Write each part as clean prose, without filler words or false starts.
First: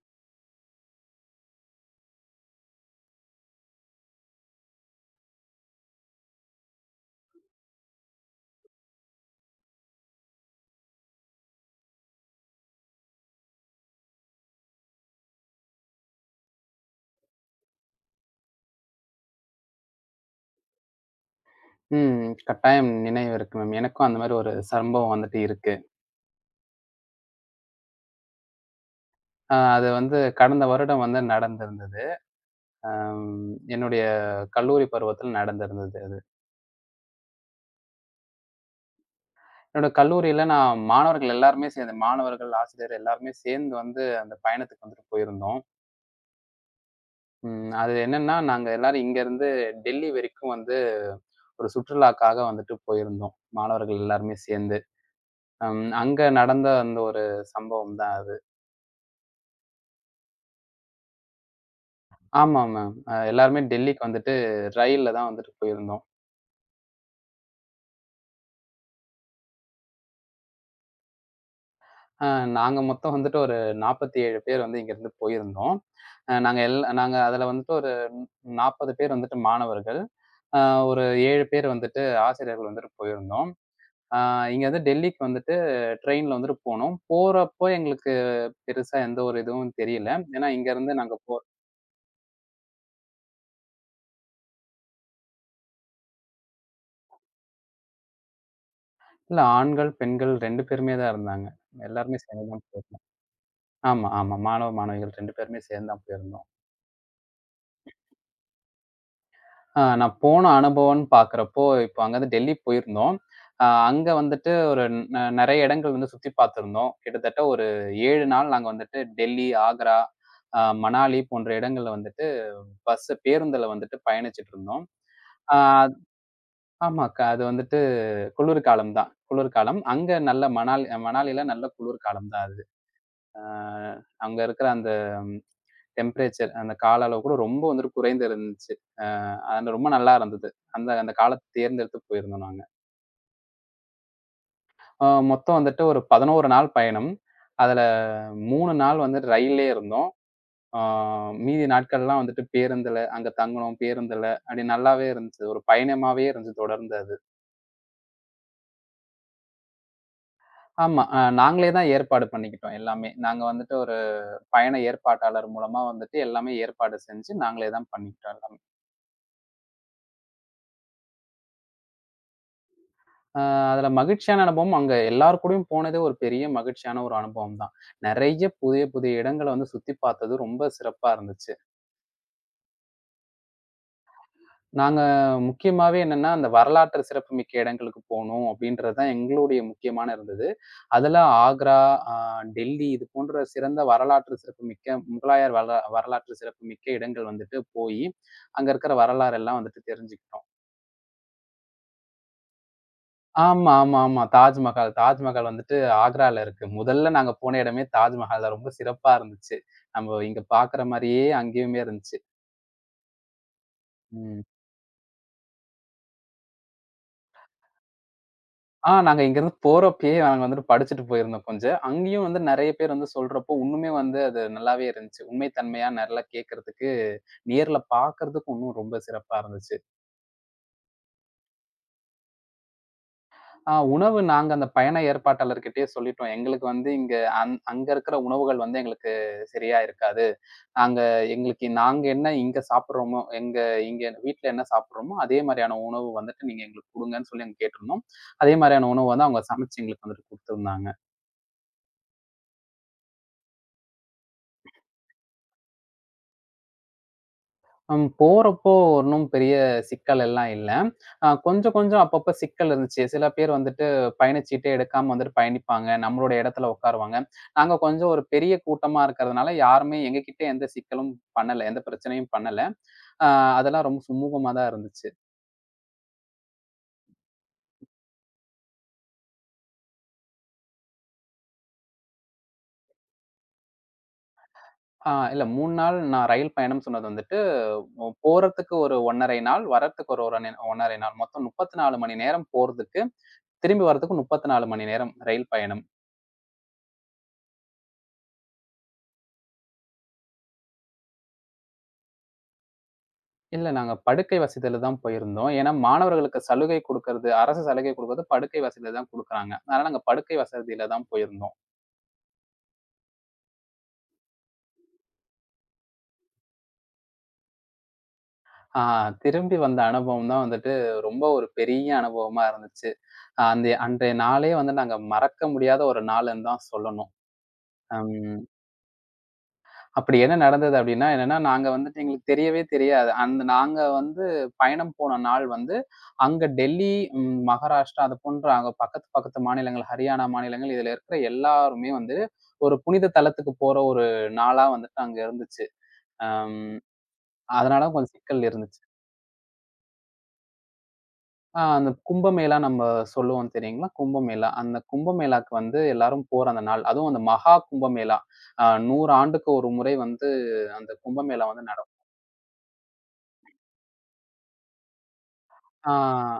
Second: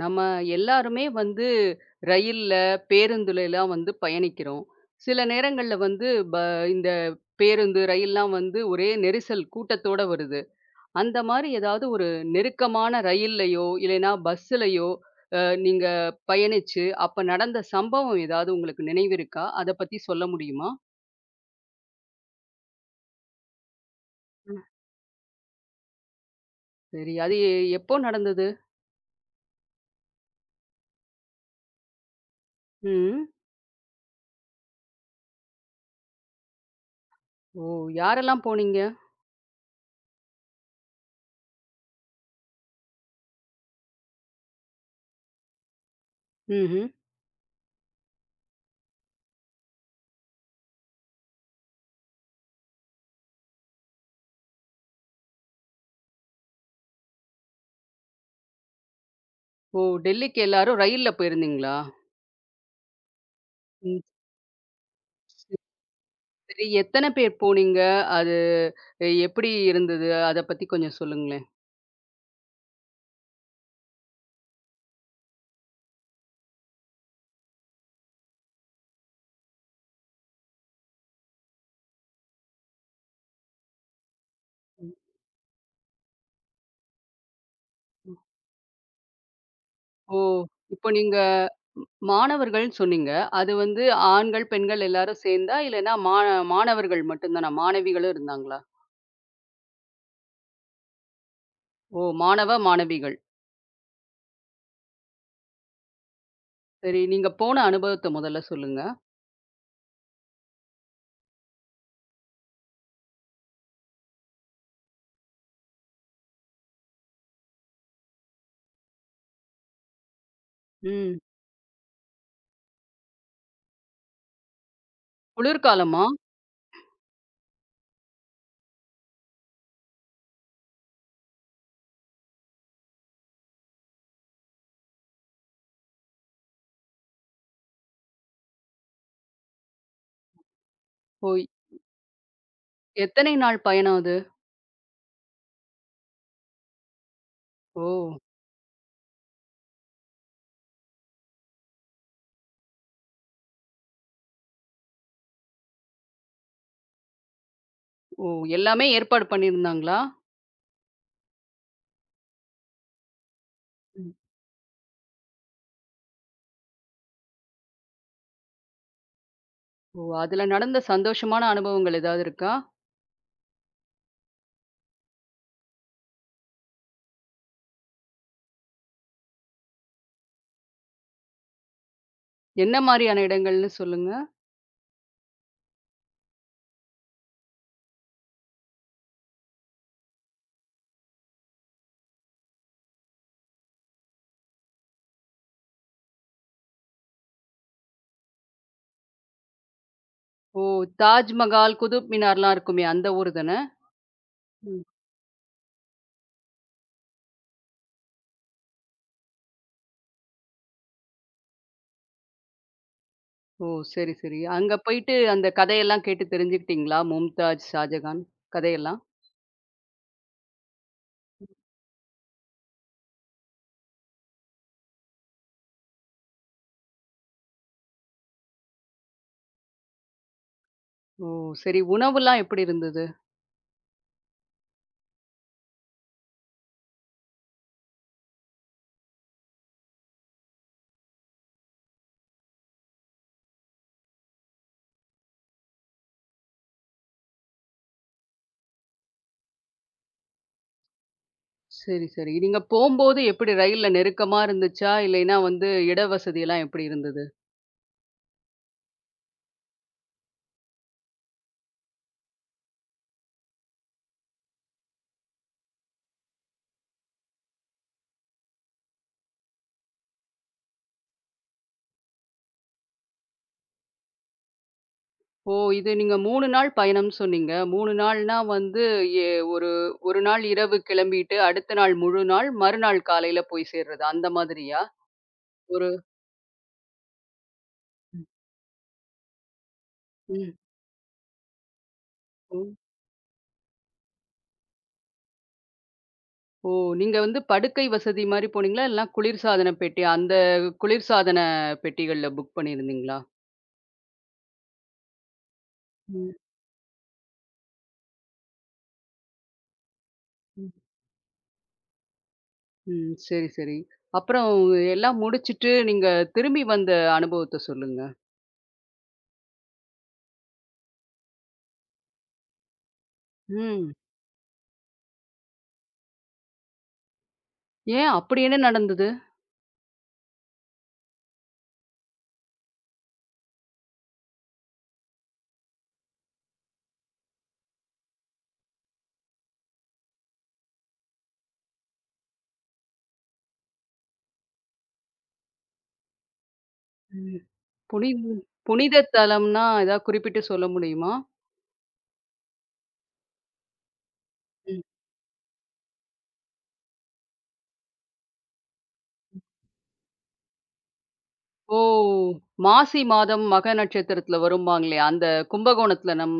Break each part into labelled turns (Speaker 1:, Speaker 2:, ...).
Speaker 1: நம்ம எல்லாருமே வந்து ரயில்ல, பேருந்துல எல்லாம் வந்து பயணிக்கிறோம். சில நேரங்கள்ல வந்து ப இந்த பேருந்து, ரயில்லாம் வந்து ஒரே நெரிசல் கூட்டத்தோட வருது. அந்த மாரி ஏதாவது ஒரு நெருக்கமான ரயில்லயோ, இல்லைன்னா பஸ்ஸுலயோ அ நீங்க பயணிச்சு, அப்ப நடந்த சம்பவம் ஏதாவது உங்களுக்கு நினைவிருக்கா? அத பத்தி சொல்ல முடியுமா?
Speaker 2: ம். கட்டாயம் நினைவு இருக்கு மேம். எனக்கும் அந்த மாரி ஒரு சம்பவம் வந்துட்டு இருக்கு.
Speaker 1: சரி. அது எ எப்போ நடந்தது?
Speaker 2: அது வந்து கடந்த வருடம் வந்து நடந்திருந்தது.
Speaker 1: ம்.
Speaker 2: அம் என்னுடைய கல்லூரி பருவத்தில் நடந்திருந்தது அது.
Speaker 1: ஓ! யாரெல்லாம் போனீங்க?
Speaker 2: என்னோட கல்லூரியில நான் மாணவர்கள் எல்லாருமே சேர்ந்து மாணவர்கள், ஆசிரியர் எல்லாருமே சேர்ந்து வந்து அந்த பயணத்துக்கு வந்துட்டு போயிருந்தோம்.
Speaker 1: ம்ஹ்ம்.
Speaker 2: அது என்னன்னா, நாங்க எல்லாரும் இங்கருந்து டெல்லி வரைக்கும் வந்து ஒரு சுற்றுலாக்காக வந்துட்டு போயிருந்தோம். மாணவர்கள் எல்லாருமே சேர்ந்து. அங்க நடந்த அந்த ஒரு சம்பவம் தான் அது.
Speaker 1: ஓ! டெல்லிக்கு எல்லாரும் ரயில்ல போயிருந்தீங்களா?
Speaker 2: ஆமாமா. எல்லாருமே
Speaker 1: ம்.
Speaker 2: டெல்லிக்கு வந்துட்டு ரயில்ல தான் வந்துட்டு போயிருந்தோம்.
Speaker 1: சரி, எத்தன பேர் போனீங்க? அது எப்படி இருந்தது? அத பத்தி கொஞ்சம் சொல்லுங்களேன்.
Speaker 2: அ நாங்க மொத்தம் வந்துட்டு ஒரு 47 பேர் வந்து இங்கேருந்து போயிருந்தோம். அ நாங்க எல் நாங்க அதுல வந்துட்டு ஒரு 40 பேர் வந்துட்டு மாணவர்கள். அ ஒரு 7 பேர் வந்துட்டு ஆசிரியர்கள் வந்துட்டு போயிருந்தோம். அ இங்க வந்து டெல்லிக்கு வந்துட்டு ட்ரெயின்ல வந்துட்டு போனோம். போறப்போ எங்களுக்கு பெருசா எந்த ஒரு இதுவும் தெரியல.
Speaker 1: ஓ!
Speaker 2: ஏன்னா
Speaker 1: இப்போ
Speaker 2: இங்கேருந்து நாங்க
Speaker 1: நீங்க ம் மாணவர்கள்ன்னு சொன்னீங்க. அது வந்து ஆண்கள், பெண்கள் எல்லாரும் சேர்ந்தா? இல்லன்னா மா மாணவர்கள் மட்டும் தானா? மாணவிகளும் இருந்தாங்களா?
Speaker 2: இல்ல ஆண்கள், பெண்கள் 2 பேருமே தான் இருந்தாங்க.
Speaker 1: ஓ!
Speaker 2: எல்லாருமே சேர்ந்து
Speaker 1: மாணவ,
Speaker 2: தான் போயிருந்தோம்.
Speaker 1: மாணவிகள்.
Speaker 2: ஆமா, ஆமா. மாணவ, மாணவிகள் 2 பேருமே சேர்ந்து தான் போயிருந்தோம்.
Speaker 1: சரி, நீங்க போன அனுபவத்த முதல்ல சொல்லுங்க.
Speaker 2: நான் போன அனுபவம்ன்னு பார்க்குறப்போ, இப்போ அங்க வந்து டெல்லி போயிருந்தோம். அங்க வந்துட்டு ஒரு நெறைய இடங்கள் வந்து சுத்தி பார்த்துருந்தோம். கிட்டத்தட்ட ஒரு 7 நாள் நாங்க வந்துட்டு டெல்லி, ஆக்ரா,
Speaker 1: ம்.
Speaker 2: மணாலி போன்ற இடங்கள்ல வந்துட்டு பஸ் பேருந்துல வந்துட்டு பயணிச்சுட்டு இருந்தோம். அ
Speaker 1: குளிர்காலமா?
Speaker 2: ஆமா அக்கா. அது வந்துட்டு குளிர்காலம் தான். குளிர்காலம். அங்க நல்ல மணாலி மணாலில நல்ல குளிர்காலம் தான் அது. அ அங்க இருக்கிற அந்த டெம்பரேச்சர் அந்த கால அளவு கூட ரொம்ப வந்துட்டு குறைந்து இருந்துச்சு. அ அது ரொம்ப நல்லா இருந்தது. அந்த அந்த
Speaker 1: ஓ!
Speaker 2: காலத்த தேர்ந்தெடுத்து போயிருந்தோம் நாங்க.
Speaker 1: எத்தனை நாள் பயணம் அது?
Speaker 2: அ மொத்தம் வந்துட்டு ஒரு 11 நாள் பயணம். அதுல
Speaker 1: ஓ!
Speaker 2: 3 நாள் வந்து ரயில்லயே இருந்தோம். அ மீதி நாட்கள்லாம் வந்துட்டு பேருந்துல அங்க தங்குனோம், பேருந்துல. அப்படி நல்லாவே இருந்துச்சு. ஒரு பயணமாவே இருந்துச்சு தொடர்ந்து அது.
Speaker 1: ஓ! எல்லாமே ஏற்பாடு பண்ணியிருந்தாங்களா?
Speaker 2: ஆமா. நாங்களே தான் ஏற்பாடு பண்ணிக்கிட்டோம் எல்லாமே. நாங்க வந்துட்டு ஒரு
Speaker 1: ம்.
Speaker 2: பயண ஏற்பாட்டாளர் மூலமா வந்துட்டு எல்லாமே ஏற்பாடு செஞ்சு நாங்களே தான் பண்ணிக்கிட்டோம் எல்லாமே.
Speaker 1: ஓ! அதுல நடந்த சந்தோஷமான அனுபவங்கள் ஏதாவது இருக்கா?
Speaker 2: அ அதுல மகிழ்ச்சியான அனுபவம் அங்க எல்லார் கூடயும் போனதே ஒரு பெரிய மகிழ்ச்சியான ஒரு அனுபவம் தான். நெறைய புதிய, புதிய இடங்கள வந்து சுத்தி பார்த்தது ரொம்ப சிறப்பா இருந்துச்சு.
Speaker 1: என்ன மாரியான இடங்கள்னு சொல்லுங்க?
Speaker 2: நாங்க முக்கியமாவே என்னன்னா, அந்த வரலாற்று சிறப்புமிக்க இடங்களுக்கு போணும் அப்படின்றது தான் எங்களுடைய முக்கியமான இருந்தது. அதுல ஆக்ரா, அ டெல்லி இது போன்ற சிறந்த வரலாற்று சிறப்புமிக்க முகலாயர் வரலாற்று சிறப்புமிக்க இடங்கள் வந்துட்டு போயி, அங்க இருக்கிற வரலாறு எல்லாம் வந்துட்டு தெரிஞ்சுக்கிட்டோம்.
Speaker 1: ஓ! தாஜ்மஹால், குதுப் மினார்லாம் இருக்குமே அந்த ஊரு தானே?
Speaker 2: ஆமா, ஆமா, ஆமா.
Speaker 1: ம்.
Speaker 2: தாஜ்மஹால். தாஜ்மஹால் வந்துட்டு ஆக்ரால இருக்கு. முதல்ல நாங்க போன இடமே தாஜ்மஹால் தான். ரொம்ப சிறப்பா இருந்துச்சு. நம்ம இங்க பாக்குற மாரியே அங்கேயுமே இருந்துச்சு.
Speaker 1: ஓ! சரி, சரி.
Speaker 2: ம்.
Speaker 1: அங்க போயிட்டு அந்த கதையெல்லாம் கேட்டு தெரிஞ்சுக்கிட்டீங்களா? மும்தாஜ், ஷாஜகான் கதையெல்லாம்?
Speaker 2: நாங்க இங்கருந்து போறப்பயே நாங்க வந்துட்டு படிச்சுட்டு போயிருந்தோம் கொஞ்சம். அங்கேயும் வந்து நெறைய பேர் வந்து சொல்றப்போ உன்னுமே வந்து அது நல்லாவே இருந்துச்சு. உண்மை தன்மையா நல்லா கேட்கறதுக்கு, நேர்ல பாக்கறதுக்கு உன்னும் ரொம்ப சிறப்பா இருந்துச்சு.
Speaker 1: ஓ! சரி. உணவுலாம் எப்படி இருந்தது?
Speaker 2: உணவு நாங்க அந்த பயண ஏற்பாட்டாளர்கிட்டயே சொல்லிட்டோம். எங்களுக்கு வந்து இங்க அங்க இருக்கிற உணவுகள் வந்து எங்களுக்கு சரியா இருக்காது. நாங்க எங்களுக்கு நாங்க என்ன இங்க சாப்பிடுறோமோ, எங்க இங்க வீட்ல என்ன சாப்பிடுறோமோ, அதே மாரியான உணவு வந்துட்டு நீங்க எங்களுக்கு குடுங்கன்னு சொல்லி நாங்க கேட்டிருந்தோம். அதே மாரியான உணவு வந்து அவங்க சமைச்சு எங்களுக்கு வந்துட்டு குடுத்திருந்தாங்க.
Speaker 1: சரி, சரி. நீங்க போம்போது எப்படி ரயில்ல நெருக்கமா இருந்துச்சா? இல்லைன்னா வந்து இட வசதியெல்லாம் எப்படி இருந்தது?
Speaker 2: போறப்போ ஒண்ணும் பெரிய சிக்கல் எல்லாம் இல்ல. கொஞ்சம் கொஞ்சம் அப்பப்ப சிக்கல் இருந்துச்சு. சில பேர் வந்துட்டு பயணச்சீட்டே எடுக்காம வந்துட்டு பயணிப்பாங்க. நம்மளோட இடத்துல உட்காருவாங்க. நாங்க கொஞ்சம் ஒரு பெரிய கூட்டமா இருக்கிறதுனால யாருமே எங்ககிட்ட எந்த சிக்கலும் பண்ணல. எந்த பிரச்சனையும் பண்ணல. அ அதெல்லாம் ரொம்ப சுமூகமா தான் இருந்துச்சு.
Speaker 1: ஓ! இது நீங்க 3 நாள் பயணம்னு சொன்னீங்க. 3 நாள்னா வந்து எ ஒரு 1 நாள் இரவு கிளம்பிட்டு, அடுத்த நாள் முழு நாள், மறுநாள் காலையில போய் சேர்றது அந்த மாதிரியா?
Speaker 2: இல்ல 3
Speaker 1: ஒரு
Speaker 2: நாள் நான் ரயில் பயணம் சொன்னது வந்துட்டு,
Speaker 1: ம்.
Speaker 2: போறதுக்கு ஒரு 1 1/2 நாள், வரத்துக்கு ஒரு
Speaker 1: ம்.
Speaker 2: 1 1/2 நாள். மொத்தம் 34 மணி நேரம்
Speaker 1: ஓ!
Speaker 2: போறதுக்கு, திரும்பி வரதுக்கு 34 மணி நேரம் ரயில் பயணம்.
Speaker 1: ஓ! நீங்க வந்து படுக்கை வசதி மாரி போனீங்களா? இல்லன்னா குளிர்சாதன பெட்டி, அந்த குளிர்சாதன பெட்டிகள்ல புக் பண்ணியிருந்தீங்களா?
Speaker 2: இல்ல. நாங்க படுக்கை வசதியில தான் போயிருந்தோம். ஏன்னா,
Speaker 1: ம்,
Speaker 2: மாணவர்களுக்கு சலுகை குடுக்கறது, அரசு சலுகை குடுக்கறது படுக்கை வசதியில தான் குடுக்குறாங்க. அதனால நாங்க படுக்கை
Speaker 1: ம்.
Speaker 2: வசதியில தான் போயிருந்தோம்.
Speaker 1: ம். சரி, சரி. அப்புறம் எல்லாம் முடிச்சுட்டு நீங்க திரும்பி வந்த அனுபவத்த சொல்லுங்க.
Speaker 2: ஆ திரும்பி வந்த அனுபவம் தான் வந்துட்டு ரொம்ப ஒரு பெரிய அனுபவமா இருந்துச்சு. அந்த
Speaker 1: ம்.
Speaker 2: அன்றைய நாளே வந்து நாங்க மறக்க முடியாத ஒரு நாளுன்னு தான் சொல்லணும்.
Speaker 1: ஏன்
Speaker 2: அம்.
Speaker 1: அப்படி என்ன நடந்தது?
Speaker 2: அப்படி என்ன நடந்தது அப்படின்னா, என்னன்னா, நாங்க வந்துட்டு எங்களுக்கு தெரியவே தெரியாது. அந்த நாங்க வந்து பயணம் போன நாள் வந்து, அங்க டெல்லி, மகாராஷ்டிரா அது போன்ற அங்க பக்கத்து, பக்கத்து மாநிலங்கள், ஹரியானா மாநிலங்கள் இதுல இருக்கிற எல்லாருமே வந்து, ஒரு புனித தலத்துக்கு போற ஒரு நாளா வந்துட்டு அங்க இருந்துச்சு. அம்
Speaker 1: ம்.
Speaker 2: அதனால கொஞ்சம்
Speaker 1: புனித
Speaker 2: சிக்கல் இருந்துச்சு.
Speaker 1: புனித தலம்னா ஏதாவது குறிப்பிட்டு சொல்ல முடியுமா?
Speaker 2: அந்த கும்பமேளா நம்ம சொல்லுவோம் தெரியுங்களா? கும்பமேளா. அந்த
Speaker 1: ம்.
Speaker 2: கும்பமேளாக்கு வந்து எல்லாரும் போற அந்த நாள். அதுவும் அந்த மகா கும்பமேளா. 100 ஆண்டுக்கு ஒரு முறை வந்து அந்த கும்பமேளா வந்து
Speaker 1: ஓ! மாசி மாதம் மக நட்சத்திரத்துல வரும்பாங்களே, அந்த
Speaker 2: ஆ,
Speaker 1: கும்பகோணத்துல நம்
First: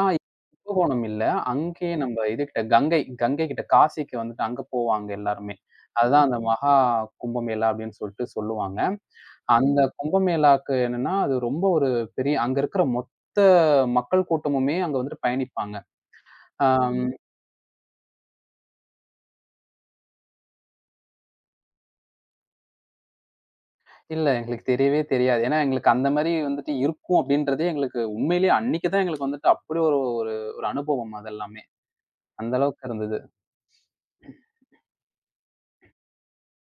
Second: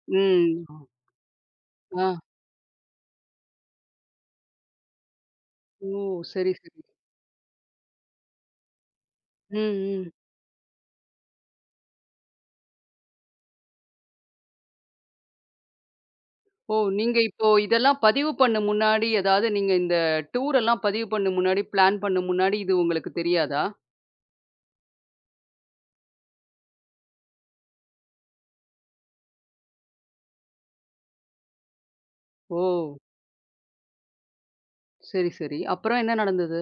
Speaker 2: ஆ
Speaker 1: ம்.
Speaker 2: கும்பகோணம் இல்ல. அங்கேயே ம்.
Speaker 1: ஆ.
Speaker 2: நம்ப இதுகிட்ட கங்கை கங்கை கிட்ட காசிக்கு வந்துட்டு அங்க போவாங்க எல்லாருமே.
Speaker 1: ஓ!
Speaker 2: அதுதான் அந்த
Speaker 1: சரி,
Speaker 2: மகா
Speaker 1: சரி.
Speaker 2: கும்பமேளா அப்படின்னு சொல்ட்டு சொல்லுவாங்க.
Speaker 1: ம்,
Speaker 2: அந்த
Speaker 1: ம்.
Speaker 2: கும்பமேளாக்கு என்னன்னா, அது ரொம்ப ஒரு பெரிய அங்க இருக்கிற மொத்த மக்கள் கூட்டமுமே அங்க வந்துட்டு பயணிப்பாங்க.
Speaker 1: ஓ!
Speaker 2: ஆம், ம்.
Speaker 1: நீங்க இப்போ இதெல்லாம் பதிவு பண்ண முன்னாடி, அதாவது நீங்க இந்த டூர் எல்லாம் பதிவு பண்ண முன்னாடி, பிளான் பண்ண முன்னாடி இது உங்களுக்கு தெரியாதா?
Speaker 2: இல்ல எங்களுக்கு தெரியவே தெரியாது. ஏன்னா எங்களுக்கு அந்த மாரி வந்துட்டு இருக்கும் அப்படின்றதே எங்களுக்கு உண்மையிலேயே அன்னைக்கு தான் எங்களுக்கு வந்துட்டு அப்படி ஒரு ஒரு ஒரு அனுபவம் அதெல்லாமே. அந்த
Speaker 1: ஓ!
Speaker 2: அளவுக்கு இருந்தது.
Speaker 1: சரி, சரி. அப்புறம் என்ன நடந்தது?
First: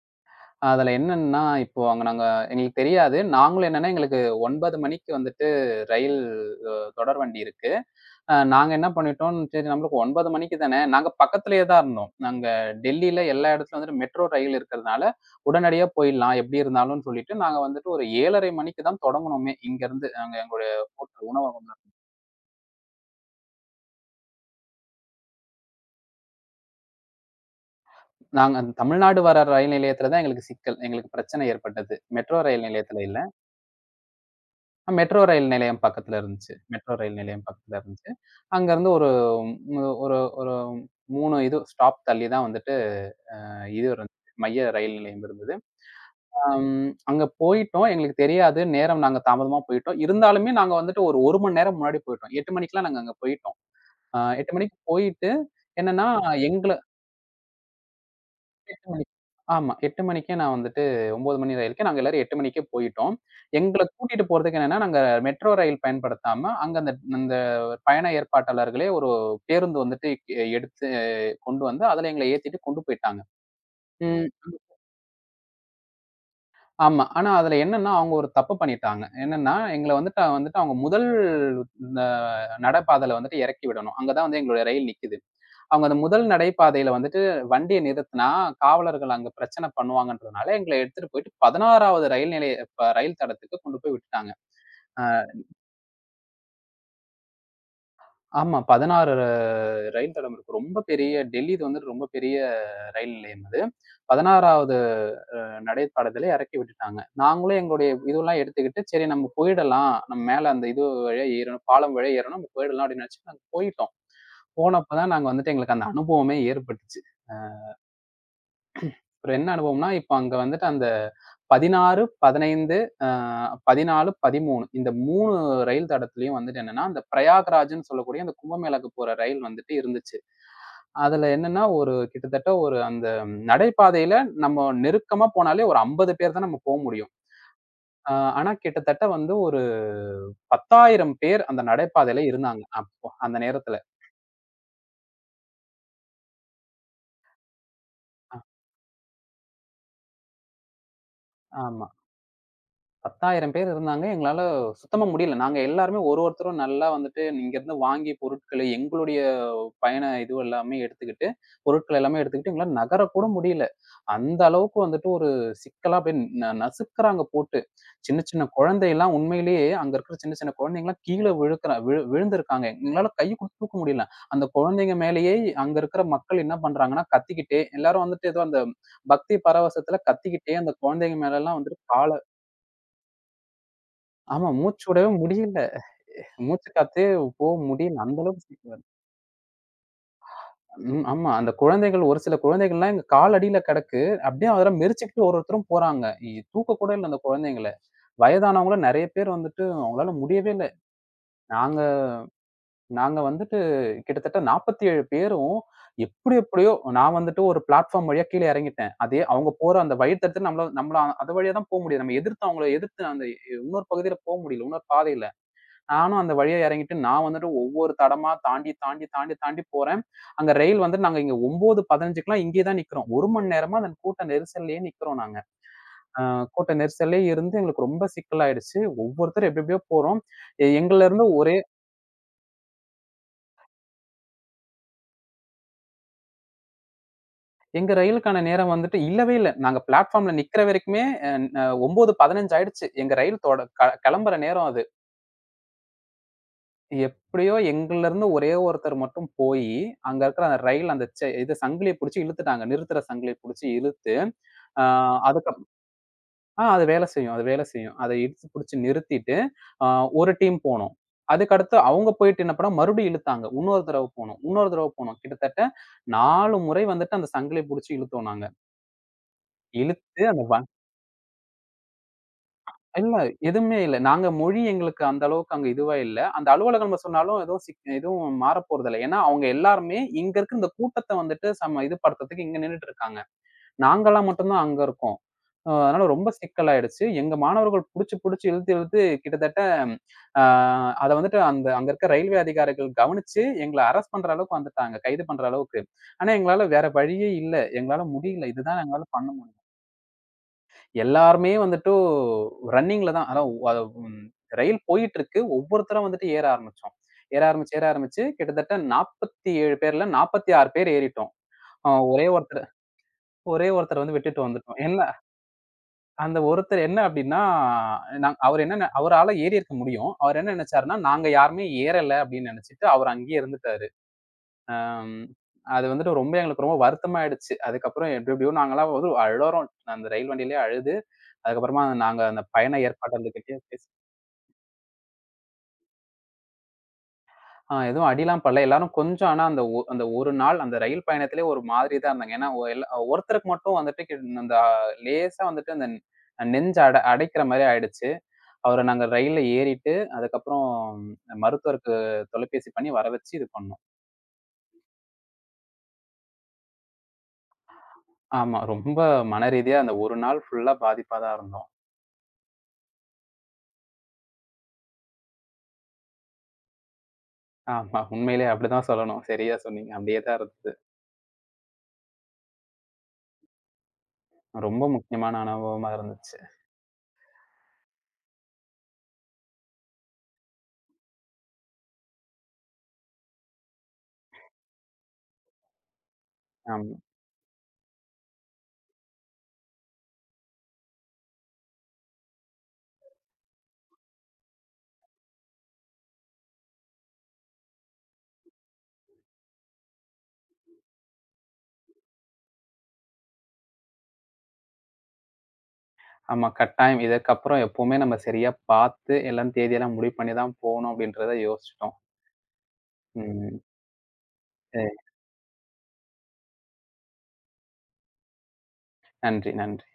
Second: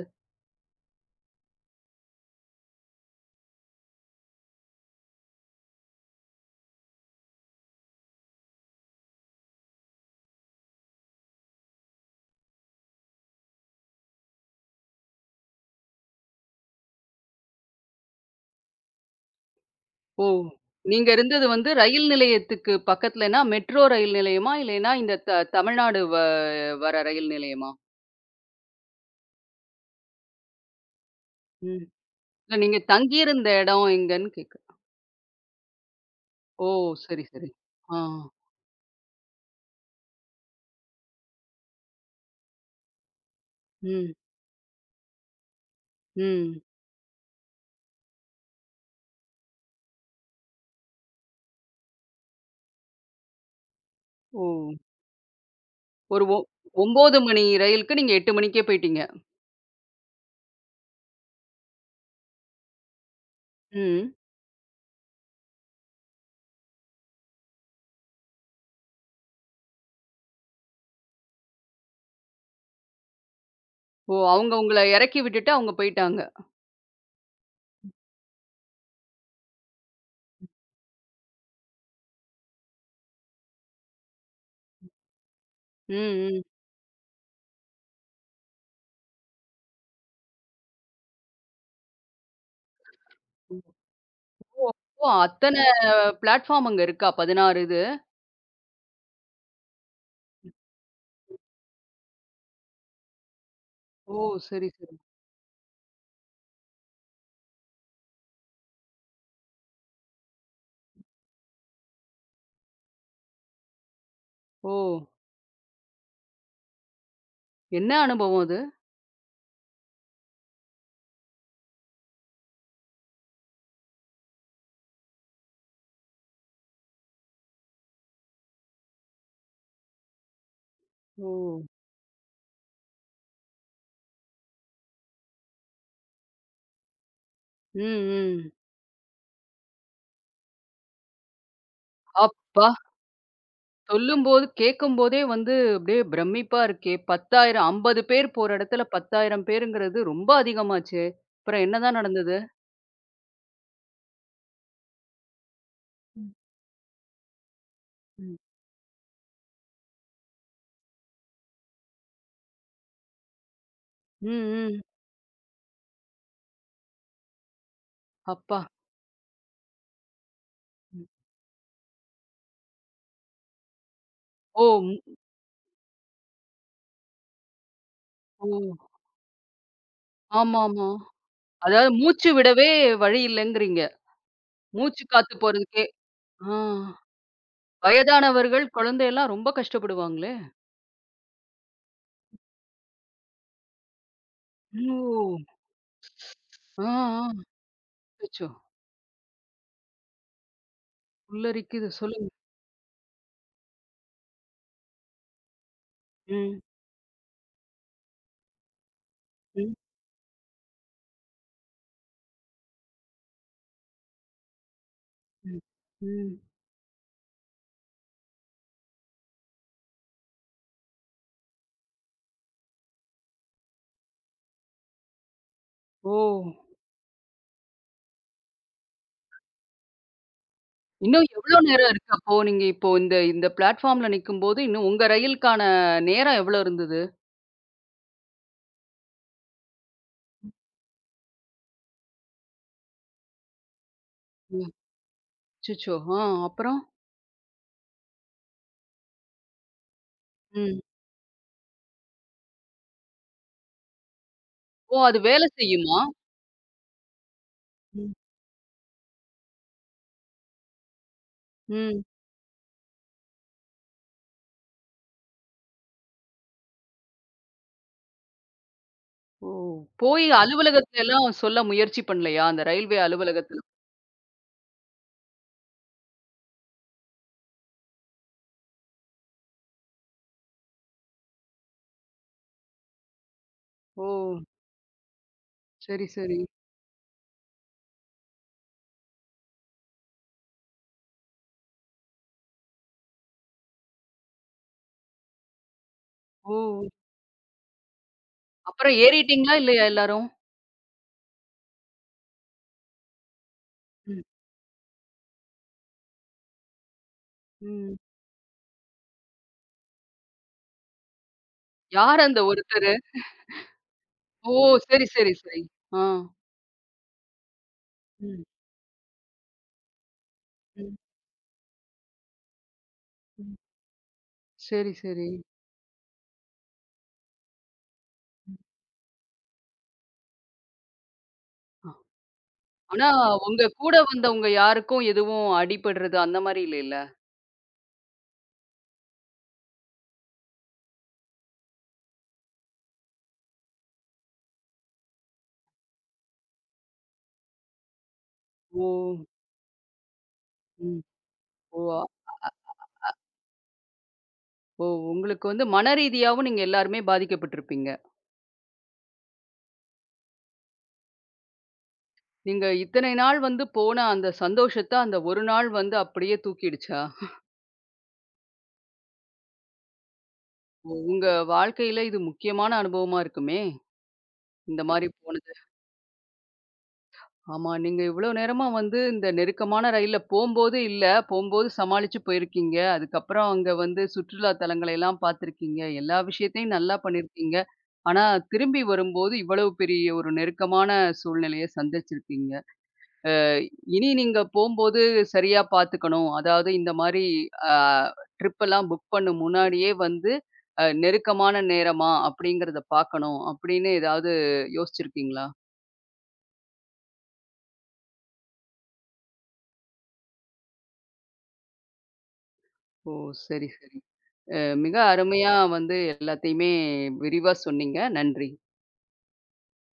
Speaker 2: அதுல என்னன்னா, இப்போ அங்க நாங்க எங்களுக்கு தெரியாது. நாங்களும் என்னன்னா, எங்களுக்கு 9 மணிக்கு வந்துட்டு ரயில் அ தொடர் வண்டி இருக்கு. நாங்க என்ன பண்ணிட்டோம், சரி நம்மளுக்கு 9 மணிக்கு தானே, நாங்க பக்கத்திலேயே தான் இருந்தோம். நாங்க டெல்லியில எல்லா இடத்துலயும் வந்துட்டு மெட்ரோ ரயில் இருக்கிறதுனால, உடனடியா போயிடலாம் எப்படி இருந்தாலும்னு சொல்லிட்டு, நாங்க வந்துட்டு ஒரு 7:30 மணிக்கு தான் தொடங்குனோமே இங்கருந்து.
Speaker 1: ஓ!
Speaker 2: நாங்க எங்களுடைய
Speaker 1: நீங்க
Speaker 2: ஹோட்டல்
Speaker 1: இருந்தது
Speaker 2: உணவகம்
Speaker 1: வந்து ரயில் நிலையத்துக்கு பக்கத்துலன்னா, மெட்ரோ ரயில் நிலையமா? இல்லைன்னா இந்த தமிழ்நாடு வர ரயில் நிலையமா?
Speaker 2: நாங்க அந்த தமிழ்நாடு வர ரயில் நிலையத்தில தான் எங்களுக்கு சிக்கல். எங்களுக்கு பிரச்சனை
Speaker 1: ம்.
Speaker 2: ஏற்பட்டது. மெட்ரோ
Speaker 1: இல்ல
Speaker 2: ரயில்
Speaker 1: நீங்க
Speaker 2: நிலையத்தில இல்ல.
Speaker 1: தங்கியிருந்த இடம் எங்கன்னு கேட்கிறேன்.
Speaker 2: மெட்ரோ ரயில் நிலையம் பக்கத்துல இருந்துச்சு.
Speaker 1: ஓ!
Speaker 2: மெட்ரோ ரயில்
Speaker 1: சரி,
Speaker 2: நிலையம்
Speaker 1: சரி.
Speaker 2: பக்கத்துல
Speaker 1: ஆ.
Speaker 2: இருந்துச்சு. அங்கருந்து ஒரு மு ஒரு ஒரு 3 இது ஸ்டாப் தள்ளி தான் வந்துட்டு இது இருந்துச்சு.
Speaker 1: ம்.
Speaker 2: மைய ரயில் நிலையம் இருந்தது.
Speaker 1: ம்.
Speaker 2: அங்க போயிட்டோம். எங்களுக்குத் தெரியாது. நேரம் நாங்க தாமதமா போயிட்டோம். இருந்தாலுமே நாங்க வந்துட்டு ஒரு 1 மணி நேரம் முன்னாடி போயிட்டோம். 8 மணிக்கெல்லாம் நாங்க அங்க போயிட்டோம்.
Speaker 1: ஓ!
Speaker 2: 8 மணிக்கு போயிட்டு என்னன்னா,
Speaker 1: ஒரு ஒ
Speaker 2: எங்கள
Speaker 1: 9 மணி ரயிலுக்கு நீங்க 8 மணிக்கே
Speaker 2: 8
Speaker 1: போயிட்டீங்க.
Speaker 2: மணிக்கு. ஆமா. 8 மணிக்கே நான் வந்துட்டு 9 மணி ரயிலுக்கு நாங்க எல்லாரும் 8 மணிக்கே போயிட்டோம். எங்கள
Speaker 1: ம்.
Speaker 2: கூட்டிட்டு போறதுக்கு என்னன்னா, நாங்க மெட்ரோ ரயில் பயன்படுத்தாம, அங்க அந்த அந்த பயண ஏற்பாட்டாளர்களே ஒரு பேருந்து வந்துட்டு எடுத்து கொண்டு வந்து, அதுல எங்கள ஏத்திட்டு கொண்டு போயிட்டாங்க.
Speaker 1: ஓ!
Speaker 2: ம்.
Speaker 1: அவங்க உங்கள இறக்கி விட்டுட்டு அவங்க போயிட்டாங்க.
Speaker 2: ஆமா. ஆனா அதுல என்னன்னா, அவங்க ஒரு தப்பு பண்ணிட்டாங்க. என்னன்னா, எங்கள வந்துட்டு வந்துட்டு அவங்க முதல் அ நடைபாதைல வந்துட்டு இறக்கி விடணும். அங்க தான் வந்து எங்களோட ரயில் நிக்குது. அவங்க
Speaker 1: ம்,
Speaker 2: அந்த முதல்
Speaker 1: ம்.
Speaker 2: நடைபாதையில வந்துட்டு வண்டிய நிறுத்துனா, காவலர்கள் அங்க பிரச்சனை பண்ணுவாங்கன்றதுனால, எங்கள எடுத்துட்டு போயிட்டு 16வது ரயில் நிலைய ப ரயில் தடத்துக்கு கொண்டு போய் விட்டுட்டாங்க. அ
Speaker 1: ஓ! அத்தன பிளாட்ஃபார்ம் அங்க இருக்கா? 16 இது.
Speaker 2: ஆமா 16 ரயில் தடம் இருக்கு. ரொம்ப பெரிய டெல்லி இது வந்துட்டு ரொம்ப பெரிய ரயில் நிலையம் அது.
Speaker 1: ஓ! சரி,
Speaker 2: 16வது
Speaker 1: சரி.
Speaker 2: நடைபாதையில எறக்கி விட்டுட்டாங்க. நாங்களும் எங்களுடைய இதுவெல்லாம் எடுத்துக்கிட்டு, "சரி நம்ம போயிடலாம். நம்ம மேல அந்த இது வழியா ஏறணும், பாலம் வழியா ஏறணும். நம்ம போயிடலாம்." அப்படின்னு நெனச்சு நாங்க போயிட்டோம்.
Speaker 1: ஓ!
Speaker 2: போனப்ப தான் நாங்க வந்துட்டு எங்களுக்கு அந்த அனுபவமே ஏற்பட்டுச்சு.
Speaker 1: என்ன அனுபவம் அது?
Speaker 2: அப்புறம் என்ன அனுபவம்னா, இப்ப அங்க வந்துட்டு அந்த 16, 15 அ 14, 13 இந்த 3 ரயில் தடத்துலயும் வந்துட்டு என்னன்னா, அந்த பிரயாக்ராஜ்ன்னு சொல்லக்கூடிய அந்த கும்பமேளாக்கு போற ரயில் வந்துட்டு இருந்துச்சு. அதுல
Speaker 1: ஓ!
Speaker 2: என்னன்னா, ஒரு கிட்டத்தட்ட ஒரு அந்த நடைபாதையில நம்ம நெருக்கமா போனாலே ஒரு 50 பேர் தான் நம்ம போ முடியும்.
Speaker 1: ம்,
Speaker 2: அ ஆனா
Speaker 1: ம்.
Speaker 2: கிட்டத்தட்ட வந்து ஒரு 10,000 பேர் அந்த நடைபாதையில இருந்தாங்க
Speaker 1: அப்பா!
Speaker 2: அப்போ அந்த நேரத்துல.
Speaker 1: சொல்லும்போது கேட்கும்போதே வந்து அப்படியே பிரமிப்பா இருக்கே! 10,000 50 பேர் போற இடத்துல 10,000 பேருங்கிறது ரொம்ப அதிகமாச்சே! அப்புறம்
Speaker 2: ஆமா.
Speaker 1: என்னதான் நடந்தது?
Speaker 2: 10,000 பேர் இருந்தாங்க. எங்களால சுத்தமா முடியல. நாங்க எல்லாருமே ஒரு
Speaker 1: ம்,
Speaker 2: ஒருத்தரும் நல்லா வந்துட்டு இங்கருந்து வாங்கி
Speaker 1: ம்.
Speaker 2: பொருட்களை எங்களுடைய பயண இது எல்லாமே எடுத்துக்கிட்டு, பொருட்கள் எல்லாமே எடுத்துக்கிட்டு எங்களால நகரக்கூட முடியல.
Speaker 1: ம்,
Speaker 2: அந்த அளவுக்கு
Speaker 1: ம்.
Speaker 2: வந்துட்டு ஒரு சிக்கலா போய் நசுக்குறாங்க போட்டு. சின்ன சின்ன
Speaker 1: அப்பா!
Speaker 2: குழந்தையெல்லாம் உண்மையிலேயே அங்க இருக்கிற சின்ன சின்ன குழந்தைங்கலாம்
Speaker 1: ம்.
Speaker 2: கீழ விழுக்குறா விழு விழுந்திருக்காங்க. எங்களால கை குடுத்து தூக்க முடியல. அந்த
Speaker 1: ஓ! ம்.
Speaker 2: குழந்தைங்க மேலேயே அங்க இருக்கிற மக்கள் என்ன பண்றாங்கன்னா, கத்திக்கிட்டே எல்லாரும் வந்துட்டு ஏதோ
Speaker 1: ஓ!
Speaker 2: அந்த பக்தி பரவசத்துல கத்திக்கிட்டே அந்த
Speaker 1: ஆமாமா.
Speaker 2: குழந்தைங்க மேலலாம் வந்துட்டு
Speaker 1: அதாவது
Speaker 2: கால
Speaker 1: மூச்சு விடவே வழி இல்லங்கிறீங்க.
Speaker 2: ஆமா. மூச்சு
Speaker 1: மூச்சு
Speaker 2: விடவே
Speaker 1: காத்து
Speaker 2: முடியல.
Speaker 1: போறதுக்கே. ஆ.
Speaker 2: மூச்சு காத்தே போ முடியல. அந்த அளவுக்கு
Speaker 1: வயதானவர்கள்,
Speaker 2: சீக்கிரம்
Speaker 1: குழந்தையெல்லாம் ரொம்ப கஷ்டப்படுவாங்களே!
Speaker 2: ம். ஆமா. அந்த குழந்தைகள் ஒரு சில குழந்தைகள்லாம் எங்க கால் அடியில கிடக்கு. அப்படியே அதெல்லாம்
Speaker 1: ஓ!
Speaker 2: மெரிச்சுக்கிட்டு ஒரு ஒருத்தரும் போறாங்க. தூக்க
Speaker 1: ஆ,
Speaker 2: கூட இல்ல அந்த
Speaker 1: ஆ.
Speaker 2: குழந்தைங்கள.
Speaker 1: அச்சச்சோ!
Speaker 2: வயதானவங்களும் நெறைய பேர் வந்துட்டு அவங்களால முடியவே இல்ல. நாங்க
Speaker 1: புல்லரிக்குது. சொல்லுங்க.
Speaker 2: நாங்க வந்துட்டு கிட்டத்தட்ட 47 பேரும் எப்படி
Speaker 1: ம்,
Speaker 2: எப்படியோ நான் வந்துட்டு ஒரு பிளாட்ஃபார்ம் வழியா கீழ இறங்கிட்டேன். அதே அவங்க போற
Speaker 1: ம்,
Speaker 2: அந்த வழி தடுத்து நம்மள நம்மள அது வழியா தான் போ முடியும். நம்ம எதிர்த்து அவங்கள எதிர்த்து அந்த இன்னொரு பகுதியில போ முடியல. இன்னொரு பாதையில.
Speaker 1: ம்,
Speaker 2: நானும் அந்த
Speaker 1: ம்.
Speaker 2: வழியா இறங்கிட்டு, நான் வந்துட்டு ஒவ்வொரு தடமா தாண்டி, தாண்டி, தாண்டி, தாண்டி போறேன். அங்க ரயில் வந்து நாங்க இங்க 9:15க்குலாம் இங்கேயே தான் நிக்கிறோம். 1 மணி நேரமா அந்த கூட்ட நெரிசல்லயே நிக்கிறோம் நாங்க.
Speaker 1: ஓ!
Speaker 2: அ கூட்ட நெரிசல்லயே இருந்து எங்களுக்கு ரொம்ப சிக்கலாயிடுச்சு. ஒவ்வொருத்தரும் எப்டி எப்டியோ போறோம். எ
Speaker 1: இன்னும்
Speaker 2: எங்கலருந்து
Speaker 1: எவ்ளோ
Speaker 2: ஒரே
Speaker 1: நேரம் இருக்கு அப்போ? நீங்க இப்போ இந்த இந்த பிளாட்ஃபார்ம்ல நிக்கும்போது, இன்னும் உங்க ரயிலுக்கான நேரம் எவ்ளோ இருந்தது?
Speaker 2: எங்க ரயிலுக்கான நேரம் வந்துட்டு இல்லவே இல்ல. நாங்க பிளாட்ஃபார்ம்ல நிக்கிற வரைக்குமே அ ந 9:15 ஆயிடுச்சு. எங்க ரயில் தொட க கெளம்புற நேரம்
Speaker 1: ம்.
Speaker 2: அது.
Speaker 1: அச்சச்சோ! ஆ அப்புறம்?
Speaker 2: எப்படியோ எங்கள்லருந்து ஒரே ஒருத்தர் மட்டும் போயி, அங்க இருக்கிற அந்த
Speaker 1: ம்.
Speaker 2: ரயில் அந்த செ இது சங்கிலிய புடிச்சு இழுத்துட்டாங்க. நிறுத்துற சங்கிலிய புடிச்சு இழுத்து, ஆ
Speaker 1: ஓ! அது வேலை
Speaker 2: அதுக்கப்
Speaker 1: செய்யுமா?
Speaker 2: ஆ அது வேலை செய்யும், அது வேலை செய்யும். அத
Speaker 1: ம்,
Speaker 2: இழுத்து புடிச்சு நிறுத்திட்டு, ஆ ஒரு டீம் போனோம். அதுக்கடுத்து
Speaker 1: ம்.
Speaker 2: அவங்க போயிட்டு என்ன பண்ணா, மறுபடியும் இழுத்தாங்க. இன்னொரு தடவ போனோம், இன்னொரு தடவ போனோம். கிட்டத்தட்ட 4 முறை வந்துட்டு அந்த சங்கிலிய புடிச்சு இழுத்தோம் நாங்க.
Speaker 1: ஓ!
Speaker 2: இழுத்து
Speaker 1: போய்
Speaker 2: அந்த வ
Speaker 1: அலுவலகத்துல எல்லாம் சொல்ல முயற்சி பண்ணலையா? அந்த ரயில்வே
Speaker 2: இல்ல.
Speaker 1: அலுவலகத்துல?
Speaker 2: எதுவுமே இல்ல. நாங்க மொழி எங்களுக்கு அந்த அளவுக்கு அங்க இதுவா இல்ல. அந்த அலுவலகம் நம்ம சொன்னாலும் எதுவும் மாறப்போறதில்ல. ஏன்னா, அவங்க எல்லாருமே இங்க இருக்கிற இந்த கூட்டத்த வந்துட்டு சம இது படுத்துறதுக்கு இங்க நின்னுட்டு இருக்காங்க.
Speaker 1: ஓ!
Speaker 2: நாங்கலாம் மட்டும் தான் அங்க இருக்கோம். அதனால
Speaker 1: சரி,
Speaker 2: ரொம்ப
Speaker 1: சரி.
Speaker 2: சிக்கலாயிடுச்சு. எங்க மாணவர்கள் புடிச்சு, புடிச்சு இழுத்து, இழுத்து கிட்டத்தட்ட அ அத வந்துட்டு அந்த அங்க இருக்க ரயில்வே அதிகாரிகள் கவனிச்சு எங்கள அரெஸ்ட் பண்ற அளவுக்கு வந்துட்டாங்க. கைது பண்ற அளவுக்கு. ஆனா,
Speaker 1: ஓ!
Speaker 2: எங்களால வேற வழியே இல்ல. எங்களால முடியல. இதுதான்
Speaker 1: அப்புறம்
Speaker 2: எங்களால பண்ண
Speaker 1: ஏறிட்டீங்களா? இல்லையா எல்லாரும்?
Speaker 2: எல்லாருமே வந்துட்டு ரன்னிங்ல தான். அதான் அ
Speaker 1: ம்,
Speaker 2: ம் ரயில் போயிட்டுருக்கு. ஒவ்வொருத்தரா வந்துட்டு ஏற ஆரம்பிச்சோம். ஏற
Speaker 1: ம்.
Speaker 2: ஆரம்பிச்சு கிட்டத்தட்ட 47 பேர்ல 46 பேர் ஏறிட்டோம். அ
Speaker 1: யார்
Speaker 2: ஒரே
Speaker 1: அந்த
Speaker 2: ஒருத்தர்
Speaker 1: ஒருத்தரு?
Speaker 2: ஒரே ஒருத்தர வந்து விட்டுட்டு
Speaker 1: ஓ!
Speaker 2: வந்துட்டோம்.
Speaker 1: சரி, சரி, சரி. ஆ.
Speaker 2: அந்த ஒருத்தர் என்ன அப்டின்னா,
Speaker 1: ம்,
Speaker 2: அவரு என்ன அவரால ஏறியிருக்க முடியும். அவர் என்ன நெனச்சாருன்னா,
Speaker 1: ம்,
Speaker 2: நாங்க யாருமே ஏறல அப்டின்னு நெனச்சுட்டு அவர் அங்கேயே
Speaker 1: ம்.
Speaker 2: இருந்துட்டாரு.
Speaker 1: சரி,
Speaker 2: அம்.
Speaker 1: சரி.
Speaker 2: அது வந்துட்டு ரொம்ப எங்களுக்கு ரொம்ப வருத்தமாயிடுச்சு. அதுக்கப்புறம் எப்டி எப்டியோ நாங்கலாம் வந்து அழறோம். அந்த ரயில் வண்டியிலயே அழுது, அதுக்கப்புறமா
Speaker 1: அ
Speaker 2: நாங்க அந்த பயண
Speaker 1: ஆனா
Speaker 2: ஏற்பாட்டாளர்கிட்டயே
Speaker 1: உங்க
Speaker 2: பேசி
Speaker 1: கூட வந்தவங்க யாருக்கும் எதுவும் அடிபடுறது அந்த மாரி இல்லைல்ல?
Speaker 2: எதுவும் அடிலாம் படல. எல்லாரும் கொஞ்சம் ஆனா அந்த அந்த 1 நாள் அந்த ரயில் பயணத்திலே ஒரு மாதிரி தான் இருந்தாங்க. ஏன்னா, எல்லா ஒருத்தருக்கு மட்டும் வந்துட்டு லேசா வந்துட்டு அந்த நெஞ்ச அடைக்கிற மாரி ஆயிடுச்சு. அவர
Speaker 1: ஓ!
Speaker 2: நாங்க ரயில்ல ஏறிட்டு, அதுக்கப்புறம்
Speaker 1: ம். ஓ!
Speaker 2: மருத்துவருக்கு தொலைபேசி பண்ணி வர வச்சு இது பண்ணோம்.
Speaker 1: ஓ! உங்களுக்கு வந்து மனரீதியாவும் நீங்க எல்லாருமே பாதிக்கப்பட்டுருப்பீங்க.
Speaker 2: ஆமா. ரொம்ப மனரீதியா அந்த 1 நாள் ஃபுல்லா பாதிப்பா தான் இருந்தோம்.
Speaker 1: நீங்க இத்தனை நாள் வந்து போன அந்த சந்தோஷத்த அந்த ஒரு நாள் வந்து அப்படியே தூக்கிடுச்சா?
Speaker 2: ஆமா. உண்மையிலே அப்படிதான் சொல்லணும். சரியா சொன்னீங்க. அப்படியே தான் இருந்தது.
Speaker 1: உங்க வாழ்க்கையில இது முக்கியமான அனுபவமா இருக்குமே! இந்த
Speaker 2: ரொம்ப
Speaker 1: மாரி
Speaker 2: முக்கியமான
Speaker 1: போனது.
Speaker 2: அனுபவமா இருந்துச்சு.
Speaker 1: ஆமா. நீங்க இவ்ளோ நேரமா வந்து இந்த நெருக்கமான ரயில்ல போம்போது இல்ல. போம்போது சமாளிச்சு போயிருக்கீங்க. அதுக்கப்புறம் அங்க வந்து சுற்றுலா தலங்களை எல்லாம் பார்த்திருக்கீங்க. எல்லா விஷயத்தையும்
Speaker 2: ஆமா.
Speaker 1: நல்லா பண்ணியிருக்கீங்க. ஆனா திரும்பி வரும்போது இவ்வளவு பெரிய ஒரு நெருக்கமான சூழ்நிலைய சந்திச்சிருக்கீங்க. அ இனி நீங்க போம்போது சரியா பார்த்துக்கணும். அதாவது இந்த மாரி அ ட்ரிப் எல்லாம் புக் பண்ணும் முன்னாடியே வந்து நெருக்கமான நேரமா அப்படிங்கிறத பார்க்கணும் அப்படின்னு ஏதாவது யோசிச்சிருக்கீங்களா?
Speaker 2: ஆமா. கட்டாயம். இதற்கப்புறம் எப்பவுமே நம்ம சரியா பார்த்து எல்லாம் தேதியெல்லாம் முடிவு பண்ணி தான் போணும் அப்படின்றத யோசிச்சுட்டோம்.
Speaker 1: ஓ!
Speaker 2: ம்.
Speaker 1: சரி, சரி.
Speaker 2: சரி.
Speaker 1: மிக அருமையா வந்து எல்லாத்தையுமே விரிவா சொன்னீங்க. நன்றி.
Speaker 2: நன்றி, நன்றி.